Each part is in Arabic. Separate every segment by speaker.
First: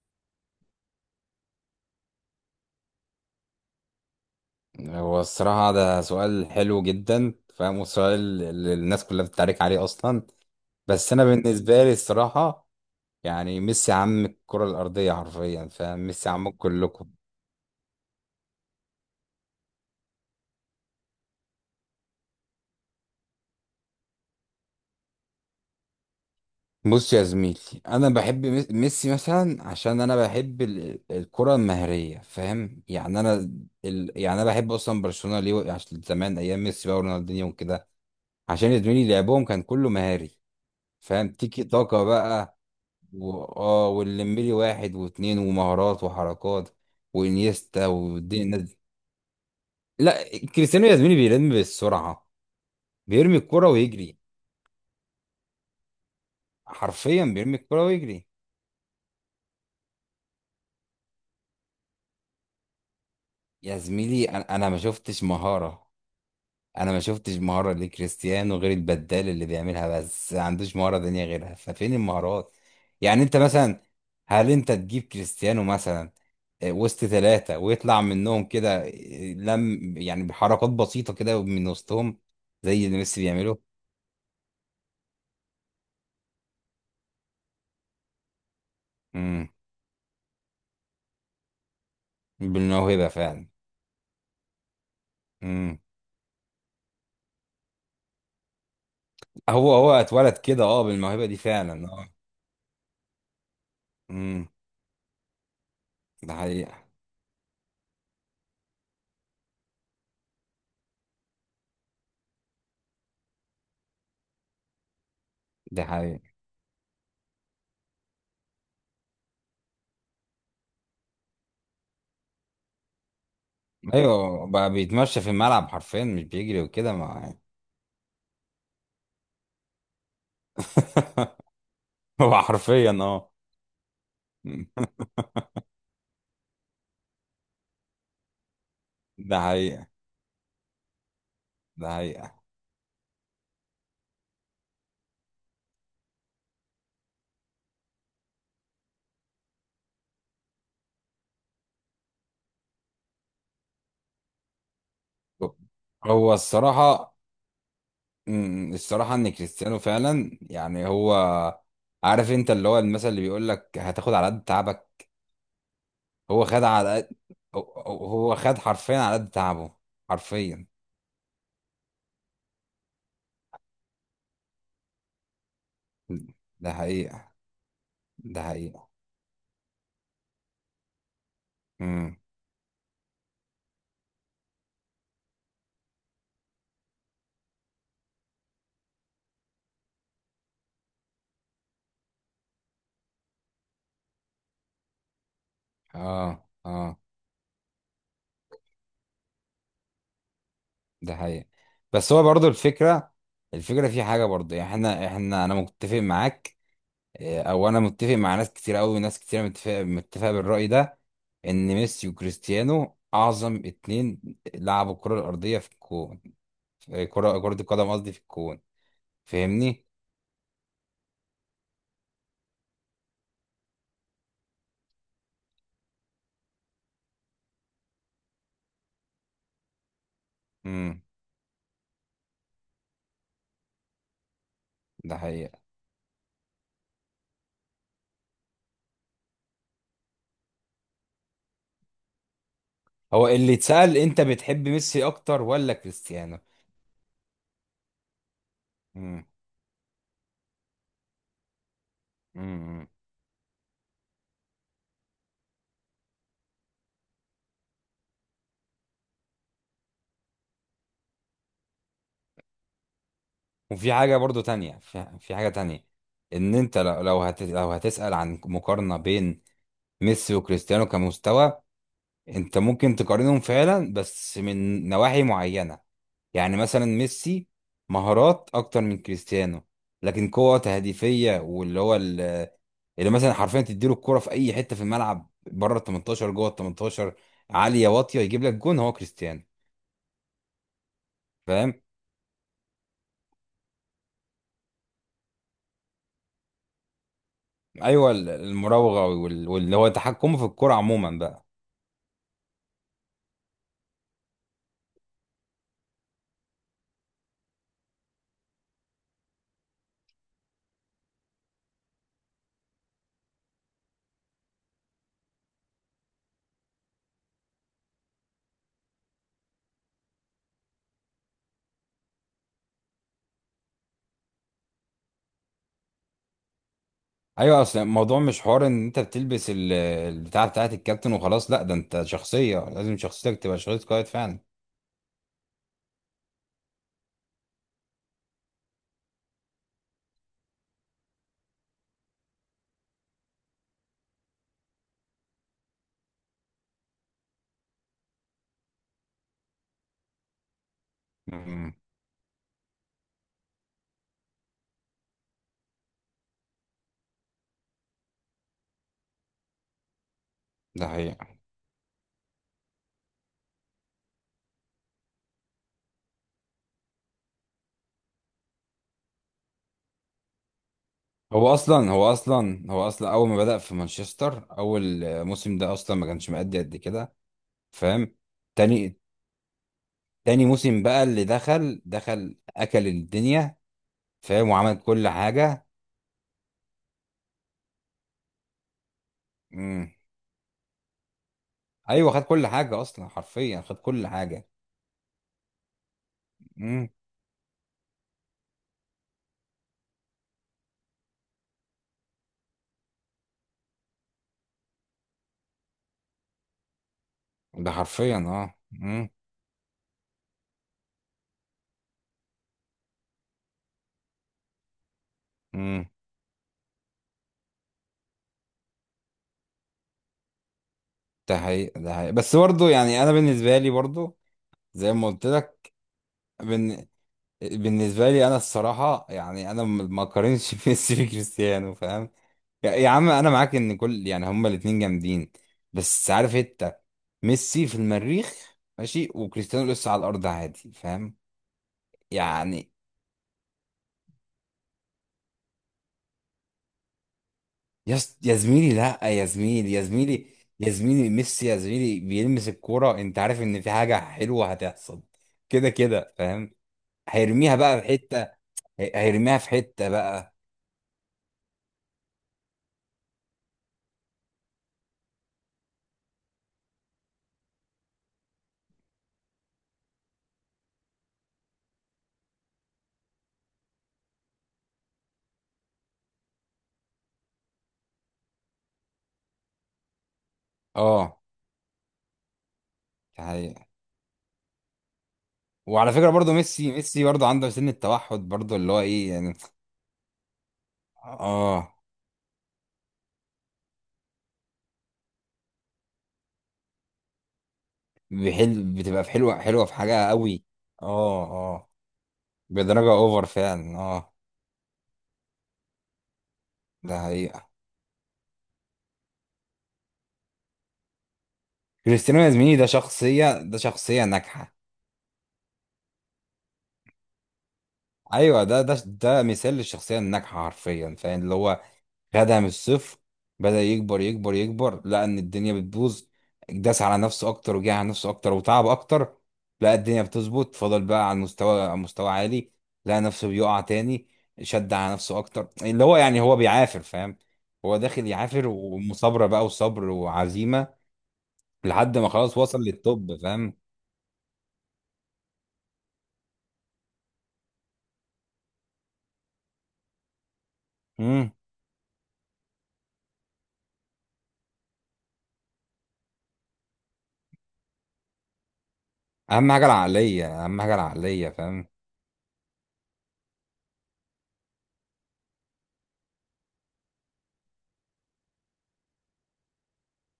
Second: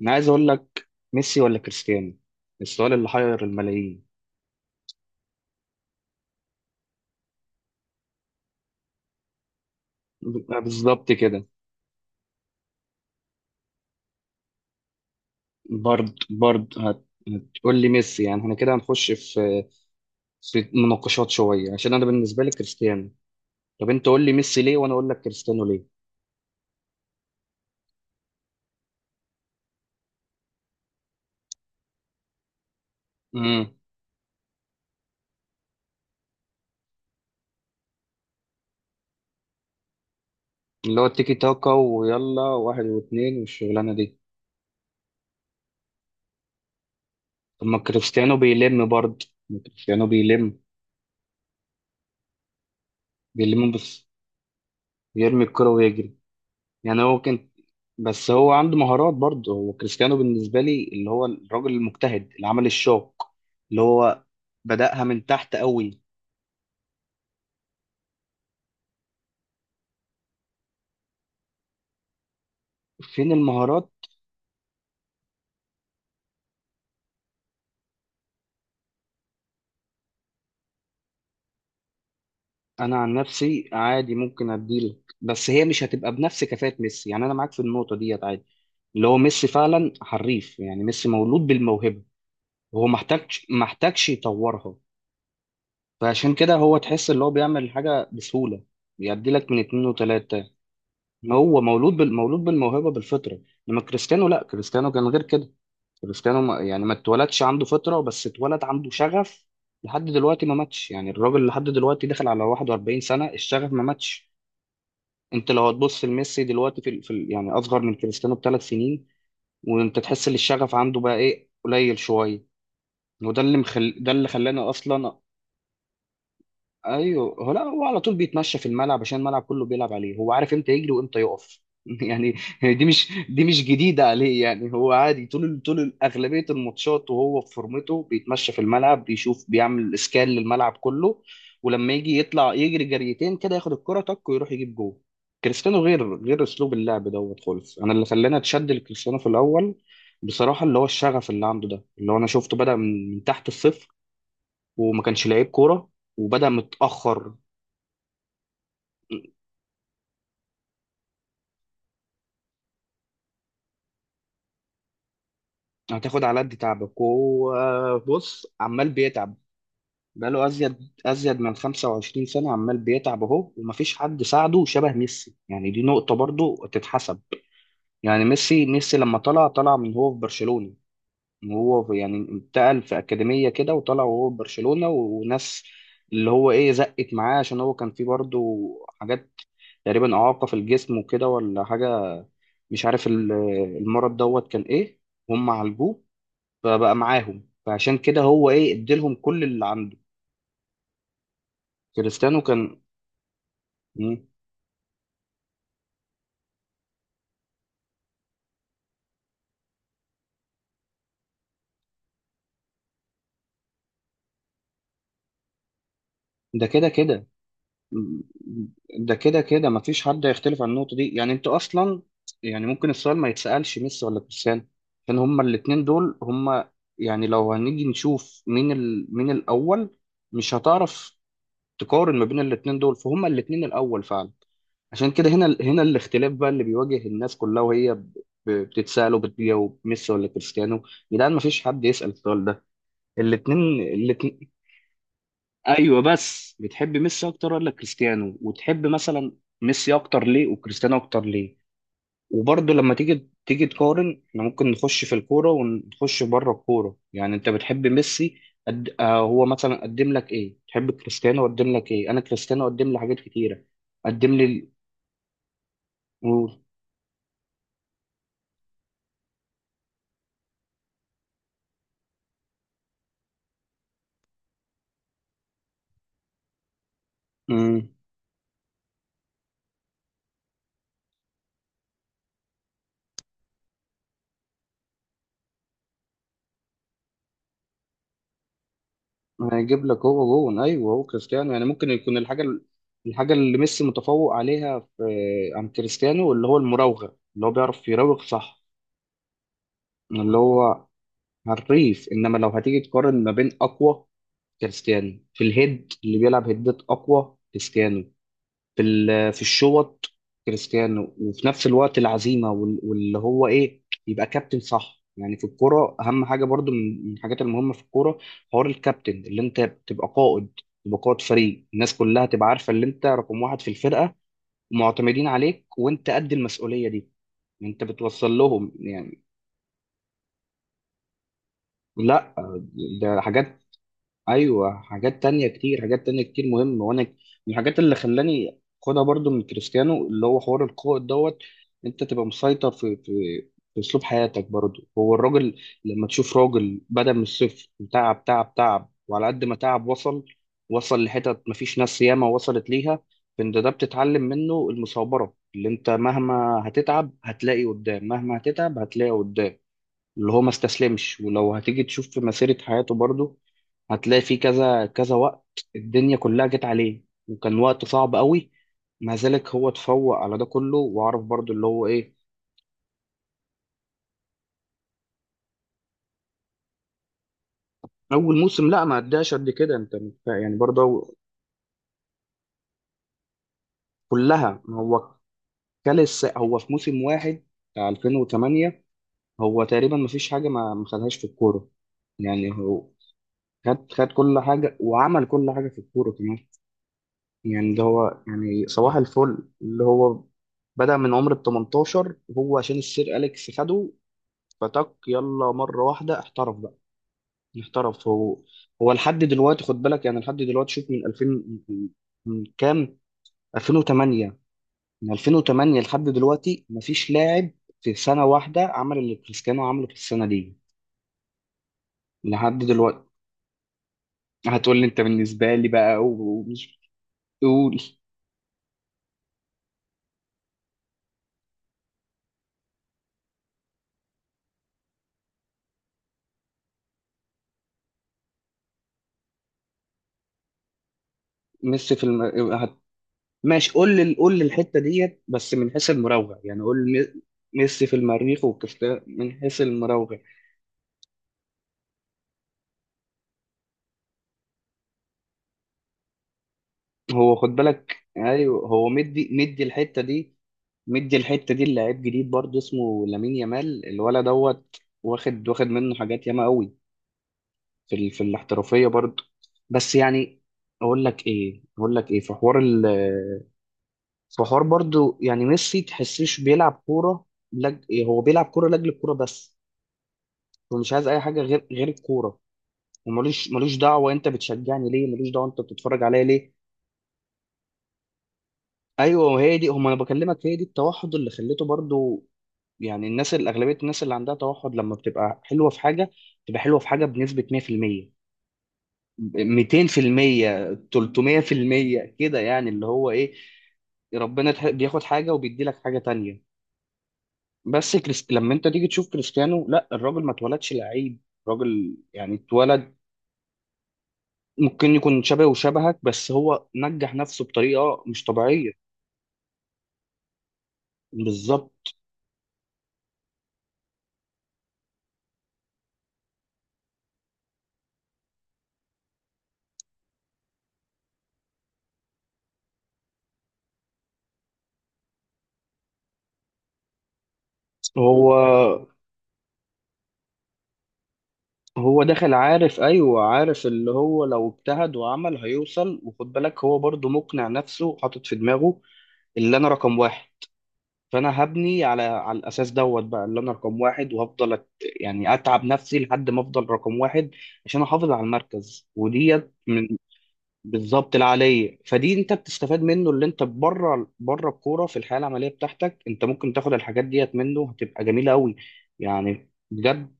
Speaker 1: انا عايز اقول لك، ميسي ولا كريستيانو؟ السؤال اللي حير الملايين.
Speaker 2: هو الصراحة ده سؤال حلو جدا، فاهم، وسؤال اللي الناس كلها بتتعارك عليه أصلا.
Speaker 1: بالظبط
Speaker 2: بس أنا
Speaker 1: كده.
Speaker 2: بالنسبة لي الصراحة يعني ميسي عم الكرة الأرضية حرفيا، فاهم،
Speaker 1: برد
Speaker 2: ميسي عم
Speaker 1: برد
Speaker 2: كلكم.
Speaker 1: هتقول لي ميسي؟ يعني احنا كده هنخش في مناقشات شويه، عشان انا بالنسبه لي كريستيانو. طب انت قول لي ميسي ليه وانا اقول لك كريستيانو ليه.
Speaker 2: بص يا زميلي، أنا بحب ميسي مثلا عشان أنا بحب الكرة المهرية، فاهم يعني أنا.
Speaker 1: امم
Speaker 2: يعني أنا بحب أصلا برشلونة ليه؟ عشان زمان أيام ميسي بقى ورونالدينيو وكده. عشان يا زميلي لعبهم كان كله مهاري.
Speaker 1: اللي هو
Speaker 2: فاهم،
Speaker 1: التيكي
Speaker 2: تيكي
Speaker 1: تاكا
Speaker 2: تاكا
Speaker 1: ويلا
Speaker 2: بقى.
Speaker 1: واحد
Speaker 2: و...
Speaker 1: واثنين
Speaker 2: اه
Speaker 1: والشغلانه دي.
Speaker 2: والليمبلي واحد واثنين ومهارات وحركات
Speaker 1: طب ما
Speaker 2: وانيستا
Speaker 1: كريستيانو
Speaker 2: والدنيا الناس دي.
Speaker 1: بيلم برضه، ما كريستيانو
Speaker 2: لا
Speaker 1: بيلم.
Speaker 2: كريستيانو يا زميلي بيلم بالسرعه، بيرمي الكرة
Speaker 1: بيلم بس
Speaker 2: ويجري.
Speaker 1: يرمي الكرة ويجري. يعني هو
Speaker 2: حرفيا
Speaker 1: كان،
Speaker 2: بيرمي الكرة ويجري.
Speaker 1: بس هو عنده مهارات برضه. هو كريستيانو بالنسبة لي اللي هو الراجل المجتهد اللي عمل الشوك،
Speaker 2: يا
Speaker 1: اللي هو
Speaker 2: زميلي أنا ما
Speaker 1: بدأها
Speaker 2: شفتش
Speaker 1: من تحت
Speaker 2: مهاره.
Speaker 1: قوي.
Speaker 2: انا ما شفتش مهاره لكريستيانو غير البدال اللي بيعملها، بس ما عندوش مهاره تانية غيرها، ففين المهارات؟ يعني
Speaker 1: فين
Speaker 2: انت مثلا،
Speaker 1: المهارات؟
Speaker 2: هل انت تجيب كريستيانو مثلا وسط ثلاثة ويطلع منهم كده، لم يعني بحركات بسيطة كده من وسطهم زي
Speaker 1: أنا
Speaker 2: اللي
Speaker 1: عن
Speaker 2: ميسي بيعمله؟
Speaker 1: نفسي عادي ممكن أديلك، بس هي مش هتبقى بنفس كفاءة ميسي. يعني أنا معاك في النقطة ديت عادي، اللي هو ميسي
Speaker 2: امم
Speaker 1: فعلا حريف. يعني ميسي مولود بالموهبة، وهو
Speaker 2: بالموهبة
Speaker 1: محتاجش
Speaker 2: فعلا.
Speaker 1: محتاجش يطورها.
Speaker 2: امم
Speaker 1: فعشان كده هو تحس اللي هو بيعمل الحاجة بسهولة، بيديلك من
Speaker 2: هو
Speaker 1: اتنين
Speaker 2: هو اتولد
Speaker 1: وتلاتة.
Speaker 2: كده، اه، بالموهبة دي
Speaker 1: هو
Speaker 2: فعلا، اه.
Speaker 1: مولود بالموهبه بالفطره. انما كريستيانو لا،
Speaker 2: امم
Speaker 1: كريستيانو كان غير كده.
Speaker 2: ده
Speaker 1: كريستيانو ما... يعني
Speaker 2: حقيقة.
Speaker 1: ما اتولدش عنده فطره، بس اتولد عنده شغف. لحد دلوقتي ما ماتش. يعني الراجل لحد دلوقتي داخل على 41 سنه، الشغف ما ماتش. انت لو
Speaker 2: ده
Speaker 1: هتبص
Speaker 2: حقيقة.
Speaker 1: لميسي دلوقتي في, يعني اصغر من كريستيانو بثلاث سنين، وانت تحس ان الشغف عنده بقى ايه، قليل شويه. ده اللي
Speaker 2: ايوه
Speaker 1: خلاني
Speaker 2: بقى
Speaker 1: اصلا.
Speaker 2: بيتمشى في الملعب حرفيا، مش بيجري وكده ما.
Speaker 1: ايوه هو، لا هو على طول بيتمشى في الملعب، عشان الملعب كله بيلعب عليه. هو عارف امتى يجري وامتى يقف. يعني
Speaker 2: هو
Speaker 1: دي
Speaker 2: حرفيا
Speaker 1: مش،
Speaker 2: اه.
Speaker 1: دي مش جديده عليه.
Speaker 2: مم.
Speaker 1: يعني هو عادي طول، طول اغلبيه الماتشات وهو في فورمته بيتمشى في الملعب،
Speaker 2: ده
Speaker 1: بيشوف،
Speaker 2: حقيقة.
Speaker 1: بيعمل اسكان للملعب كله. ولما
Speaker 2: ده
Speaker 1: يجي
Speaker 2: حقيقة.
Speaker 1: يطلع يجري جريتين كده، ياخد الكره تك ويروح يجيب جول. كريستيانو غير، غير اسلوب اللعب دوت خالص. انا اللي خلاني اتشد لكريستيانو في الاول بصراحه اللي هو الشغف اللي عنده ده، اللي هو انا شفته بدا من تحت الصفر، وما كانش لعيب كوره
Speaker 2: هو
Speaker 1: وبدأ
Speaker 2: الصراحة،
Speaker 1: متأخر.
Speaker 2: الصراحة ان كريستيانو فعلا، يعني هو، عارف انت اللي هو المثل اللي بيقول لك هتاخد على قد تعبك.
Speaker 1: هتاخد على
Speaker 2: هو
Speaker 1: قد
Speaker 2: خد على
Speaker 1: تعبك،
Speaker 2: قد،
Speaker 1: وهو
Speaker 2: هو
Speaker 1: بص
Speaker 2: خد
Speaker 1: عمال
Speaker 2: حرفيا على قد
Speaker 1: بيتعب.
Speaker 2: تعبه،
Speaker 1: بقاله
Speaker 2: حرفيا.
Speaker 1: أزيد من 25 سنة عمال بيتعب أهو، ومفيش حد ساعده شبه ميسي. يعني دي نقطة برضو
Speaker 2: ده
Speaker 1: تتحسب.
Speaker 2: حقيقة.
Speaker 1: يعني
Speaker 2: ده
Speaker 1: ميسي
Speaker 2: حقيقة.
Speaker 1: ميسي لما طلع، طلع من هو في برشلونة. يعني
Speaker 2: امم
Speaker 1: انتقل في أكاديمية كده، وطلع وهو في برشلونة، وناس اللي هو إيه زقت معاه، عشان هو كان فيه برضو حاجات تقريبا إعاقة في الجسم وكده ولا حاجة، مش عارف المرض دوت كان إيه. هم عالجوه
Speaker 2: اه
Speaker 1: فبقى
Speaker 2: اه.
Speaker 1: معاهم، فعشان كده هو ايه اديلهم كل اللي عنده.
Speaker 2: ده حقيقة. بس هو
Speaker 1: كريستيانو
Speaker 2: برضو
Speaker 1: كان.
Speaker 2: الفكرة، الفكرة في حاجة
Speaker 1: مم.
Speaker 2: برضو، يعني احنا انا متفق معاك. او انا متفق مع ناس كتير قوي، وناس كتير متفق بالرأي ده. ان ميسي وكريستيانو اعظم اتنين لعبوا الكرة الأرضية في الكون.
Speaker 1: ده كده
Speaker 2: في
Speaker 1: كده.
Speaker 2: كرة القدم قصدي، في
Speaker 1: مم.
Speaker 2: الكون.
Speaker 1: ده كده كده،
Speaker 2: فاهمني.
Speaker 1: مفيش حد هيختلف عن النقطة دي. يعني انت اصلا، يعني ممكن السؤال ما يتسألش ميسي ولا كريستيانو، عشان هما الاتنين دول هما. يعني لو هنيجي نشوف مين مين الاول، مش
Speaker 2: امم
Speaker 1: هتعرف تقارن ما بين الاتنين دول، فهما الاتنين الاول فعلا. عشان
Speaker 2: ده
Speaker 1: كده هنا
Speaker 2: حقيقة.
Speaker 1: هنا الاختلاف بقى اللي بيواجه الناس كلها، وهي بتتسأل وبتجاوب ميسي ولا كريستيانو. يا جدعان، ما فيش حد يسأل السؤال ده.
Speaker 2: هو اللي
Speaker 1: الاتنين
Speaker 2: اتسأل، انت
Speaker 1: الاتنين.
Speaker 2: بتحب ميسي اكتر ولا
Speaker 1: ايوه
Speaker 2: كريستيانو؟
Speaker 1: بس بتحب ميسي اكتر ولا كريستيانو، وتحب
Speaker 2: امم
Speaker 1: مثلا ميسي اكتر ليه وكريستيانو اكتر ليه. وبرضه
Speaker 2: امم
Speaker 1: لما تيجي تقارن، احنا ممكن نخش في الكورة ونخش بره الكورة. يعني انت بتحب ميسي آه هو مثلا قدم لك ايه، تحب كريستيانو قدم لك ايه؟ انا كريستيانو قدم لي حاجات كتيرة.
Speaker 2: وفي حاجة
Speaker 1: قدم
Speaker 2: برضو
Speaker 1: لي
Speaker 2: تانية، في حاجة تانية. ان
Speaker 1: ال-
Speaker 2: انت لو هتسأل عن مقارنة بين ميسي وكريستيانو كمستوى، انت ممكن تقارنهم فعلا بس من نواحي معينة. يعني مثلا ميسي،
Speaker 1: و...
Speaker 2: مهارات اكتر من كريستيانو. لكن قوة تهديفية، اللي مثلا حرفيا تديله الكرة في اي حتة في الملعب، بره ال 18 جوه ال 18، عالية واطية، يجيب لك جون، هو كريستيانو.
Speaker 1: هيجيب لك هو جون، ايوه هو كريستيانو. يعني
Speaker 2: فاهم.
Speaker 1: ممكن يكون الحاجه اللي ميسي متفوق عليها في، عن كريستيانو اللي هو المراوغه، اللي هو بيعرف
Speaker 2: ايوه،
Speaker 1: يراوغ صح،
Speaker 2: المراوغة، واللي هو
Speaker 1: اللي
Speaker 2: تحكمه في الكرة
Speaker 1: هو
Speaker 2: عموما بقى.
Speaker 1: حريف. انما لو هتيجي تقارن ما بين اقوى، كريستيانو في الهيد اللي بيلعب هيدات، اقوى كريستيانو في في الشوط كريستيانو. وفي نفس الوقت العزيمه واللي هو ايه، يبقى كابتن صح. يعني في الكوره اهم حاجه برضو، من الحاجات المهمه في الكوره حوار الكابتن، اللي انت تبقى قائد، تبقى قائد فريق، الناس كلها تبقى عارفه اللي انت رقم واحد في الفرقه، ومعتمدين عليك، وانت قد المسؤوليه دي.
Speaker 2: ايوه، اصل
Speaker 1: انت
Speaker 2: الموضوع
Speaker 1: بتوصل
Speaker 2: مش حوار
Speaker 1: لهم
Speaker 2: ان انت
Speaker 1: يعني.
Speaker 2: بتلبس البتاع بتاعت الكابتن وخلاص، لا ده انت
Speaker 1: لا
Speaker 2: شخصية، لازم
Speaker 1: ده
Speaker 2: شخصيتك تبقى
Speaker 1: حاجات.
Speaker 2: شخصية قائد.
Speaker 1: ايوه حاجات تانية كتير، حاجات تانية كتير مهمة. وانا من الحاجات اللي خلاني خدها برضو من كريستيانو اللي هو حوار القائد دوت. انت تبقى مسيطر في في اسلوب حياتك برضو. هو الراجل لما تشوف راجل بدأ من الصفر، تعب تعب تعب، وعلى قد ما تعب وصل. وصل لحتت
Speaker 2: فعلا.
Speaker 1: مفيش ناس ياما وصلت ليها. فانت ده بتتعلم منه المثابرة، اللي انت مهما هتتعب هتلاقي قدام، مهما هتتعب هتلاقي قدام، اللي هو ما
Speaker 2: ده
Speaker 1: استسلمش.
Speaker 2: حقيقة.
Speaker 1: ولو هتيجي تشوف في مسيرة حياته برضه، هتلاقي في كذا كذا وقت الدنيا كلها جت عليه، وكان وقت صعب قوي، مع ذلك هو اتفوق على ده كله، وعرف برضه
Speaker 2: هو
Speaker 1: اللي هو
Speaker 2: أصلا هو
Speaker 1: ايه.
Speaker 2: أصلا هو أصلا أول ما بدأ في مانشستر، أول موسم ده أصلا ما كانش مأدي قد كده، فاهم.
Speaker 1: اول موسم لا ما
Speaker 2: تاني،
Speaker 1: اداش قد كده، انت
Speaker 2: تاني
Speaker 1: يعني
Speaker 2: موسم بقى
Speaker 1: برضه
Speaker 2: اللي دخل أكل الدنيا، فاهم،
Speaker 1: كلها. ما
Speaker 2: وعمل كل
Speaker 1: هو
Speaker 2: حاجة.
Speaker 1: هو في موسم واحد بتاع 2008 هو
Speaker 2: مم.
Speaker 1: تقريبا ما فيش حاجة ما خدهاش في الكورة.
Speaker 2: أيوه خد كل
Speaker 1: يعني
Speaker 2: حاجة،
Speaker 1: هو
Speaker 2: أصلا حرفيا خد
Speaker 1: خد
Speaker 2: كل
Speaker 1: خد كل
Speaker 2: حاجة.
Speaker 1: حاجة، وعمل كل حاجة في الكورة كمان.
Speaker 2: مم.
Speaker 1: يعني ده هو، يعني صباح الفل اللي هو بدأ من عمر ال 18، هو عشان السير أليكس خده فتك يلا مرة واحدة احترف بقى.
Speaker 2: ده
Speaker 1: احترف
Speaker 2: حرفيا
Speaker 1: هو.
Speaker 2: أه،
Speaker 1: هو
Speaker 2: مم.
Speaker 1: لحد دلوقتي خد بالك، يعني لحد دلوقتي شوف من 2000، من من كام، 2008، من 2008
Speaker 2: مم.
Speaker 1: لحد دلوقتي مفيش لاعب في سنة واحدة عمل اللي كريستيانو عمله في السنة دي
Speaker 2: ده حقيقة. ده حقيقة، بس
Speaker 1: لحد
Speaker 2: برضه
Speaker 1: دلوقتي.
Speaker 2: يعني أنا بالنسبة لي برضه،
Speaker 1: هتقول لي
Speaker 2: زي
Speaker 1: انت
Speaker 2: ما قلت
Speaker 1: بالنسبة لي
Speaker 2: لك،
Speaker 1: بقى، قول. قول.
Speaker 2: بالنسبة لي أنا الصراحة، يعني أنا ما أقارنش ميسي بكريستيانو، فاهم. يا عم، أنا معاك إن كل، يعني هما الاتنين جامدين. بس عارف أنت، ميسي في المريخ ماشي وكريستيانو لسه على الأرض عادي، فاهم
Speaker 1: ميسي في
Speaker 2: يعني.
Speaker 1: الم... ماشي، قول لي الحته ديت بس من حيث المراوغه، يعني قول لي ميسي في
Speaker 2: يا
Speaker 1: المريخ
Speaker 2: زميلي
Speaker 1: وكريستيانو
Speaker 2: لأ، يا
Speaker 1: من حيث
Speaker 2: زميلي يا
Speaker 1: المراوغه.
Speaker 2: زميلي يا زميلي ميسي، يا زميلي بيلمس الكورة أنت عارف إن في حاجة حلوة هتحصل. كده كده فاهم.
Speaker 1: هو خد
Speaker 2: هيرميها بقى في
Speaker 1: بالك،
Speaker 2: حتة.
Speaker 1: ايوه هو مدي
Speaker 2: هيرميها في
Speaker 1: مدي
Speaker 2: حتة
Speaker 1: الحته دي،
Speaker 2: بقى،
Speaker 1: مدي الحته دي لعيب جديد برضه اسمه لامين يامال الولد دوت، واخد منه حاجات ياما قوي في في الاحترافيه برضه. بس يعني اقول لك ايه في في حوار برضه، يعني ميسي تحسيش بيلعب كوره. هو بيلعب كوره لاجل الكوره بس. هو مش عايز اي
Speaker 2: أه
Speaker 1: حاجه غير، غير الكوره. وملوش
Speaker 2: يعني.
Speaker 1: ملوش دعوه انت بتشجعني ليه، ملوش دعوه انت
Speaker 2: وعلى
Speaker 1: بتتفرج
Speaker 2: فكرة
Speaker 1: عليا
Speaker 2: برضو
Speaker 1: ليه.
Speaker 2: ميسي، برضو عنده سن التوحد برضو، اللي هو ايه
Speaker 1: ايوه
Speaker 2: يعني،
Speaker 1: وهي دي، هم انا بكلمك هي دي التوحد اللي خليته
Speaker 2: اه.
Speaker 1: برضو. يعني الناس اللي، اغلبيه الناس اللي عندها توحد لما بتبقى حلوه في حاجه بنسبه 100%،
Speaker 2: بحل بتبقى في حلوة حلوة في حاجة قوي،
Speaker 1: 200%،
Speaker 2: اه اه،
Speaker 1: 300% كده. يعني اللي
Speaker 2: بدرجة
Speaker 1: هو
Speaker 2: اوفر
Speaker 1: ايه،
Speaker 2: فعلا اه.
Speaker 1: ربنا بياخد حاجه وبيدي لك حاجه تانية.
Speaker 2: ده حقيقة.
Speaker 1: بس لما انت تيجي تشوف كريستيانو لا، الراجل ما اتولدش لعيب. الراجل
Speaker 2: كريستيانو يا
Speaker 1: يعني
Speaker 2: زميلي ده
Speaker 1: اتولد،
Speaker 2: شخصية، ده شخصية ناجحة.
Speaker 1: ممكن يكون شبهه وشبهك، بس هو نجح نفسه بطريقة مش
Speaker 2: ايوه، ده
Speaker 1: طبيعية.
Speaker 2: ده ده مثال للشخصية الناجحة حرفيا، فاهم اللي هو،
Speaker 1: بالظبط.
Speaker 2: خدها من الصفر. بدأ يكبر يكبر يكبر، لقى ان الدنيا بتبوظ، داس على نفسه اكتر، وجه على نفسه اكتر وتعب اكتر. لقى الدنيا بتظبط، فضل بقى على المستوى، على مستوى عالي. لقى نفسه بيقع تاني، شد على نفسه اكتر، اللي هو يعني هو بيعافر، فاهم. هو داخل
Speaker 1: هو
Speaker 2: يعافر، ومثابرة بقى وصبر وعزيمة، لحد
Speaker 1: هو
Speaker 2: ما
Speaker 1: داخل
Speaker 2: خلاص وصل
Speaker 1: عارف،
Speaker 2: للتوب،
Speaker 1: ايوه
Speaker 2: فاهم.
Speaker 1: عارف اللي هو لو اجتهد وعمل هيوصل. وخد بالك هو برضو مقنع نفسه، حاطط في دماغه اللي انا رقم واحد،
Speaker 2: امم
Speaker 1: فانا هبني على الاساس دوت بقى، اللي انا رقم واحد، وهفضل يعني اتعب نفسي لحد ما افضل رقم واحد عشان احافظ على المركز
Speaker 2: اهم
Speaker 1: وديت
Speaker 2: حاجة
Speaker 1: من.
Speaker 2: العقلية، اهم حاجة
Speaker 1: بالظبط
Speaker 2: العقلية، فاهم.
Speaker 1: العاليه. فدي انت بتستفاد منه اللي انت بره، بره الكوره في الحياه العمليه بتاعتك، انت ممكن تاخد الحاجات ديت منه هتبقى جميله قوي يعني بجد.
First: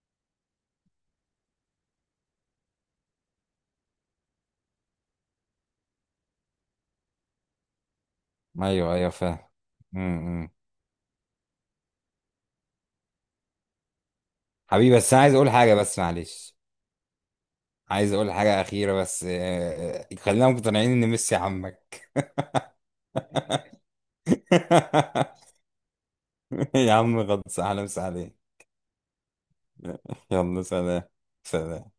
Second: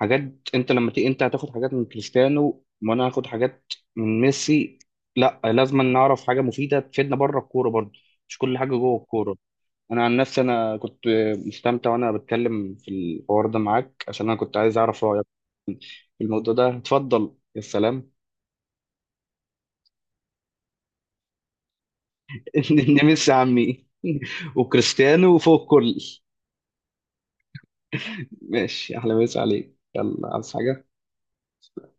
Speaker 1: حاجات انت لما تيجي انت هتاخد حاجات من كريستيانو، وانا هاخد حاجات من ميسي. لا لازم نعرف حاجه مفيده تفيدنا بره الكوره برضه، مش كل حاجه
Speaker 2: ايوه
Speaker 1: جوه
Speaker 2: ايوه
Speaker 1: الكوره.
Speaker 2: فاهم.
Speaker 1: انا عن نفسي
Speaker 2: امم
Speaker 1: انا كنت مستمتع وانا بتكلم في الحوار ده معاك، عشان انا كنت عايز
Speaker 2: حبيبي،
Speaker 1: اعرف
Speaker 2: بس انا
Speaker 1: رايك
Speaker 2: عايز اقول حاجة، بس
Speaker 1: في الموضوع
Speaker 2: معلش.
Speaker 1: ده. اتفضل يا سلام.
Speaker 2: عايز اقول حاجه اخيره بس، خلينا مقتنعين ان ميسي عمك.
Speaker 1: نمس عمي. وكريستيانو وفوق الكل.
Speaker 2: يا عم غلط، اهلا وسهلا عليك.
Speaker 1: ماشي احلى مسا عليك، يلا عايز
Speaker 2: يلا
Speaker 1: حاجة؟
Speaker 2: سلام. سلام.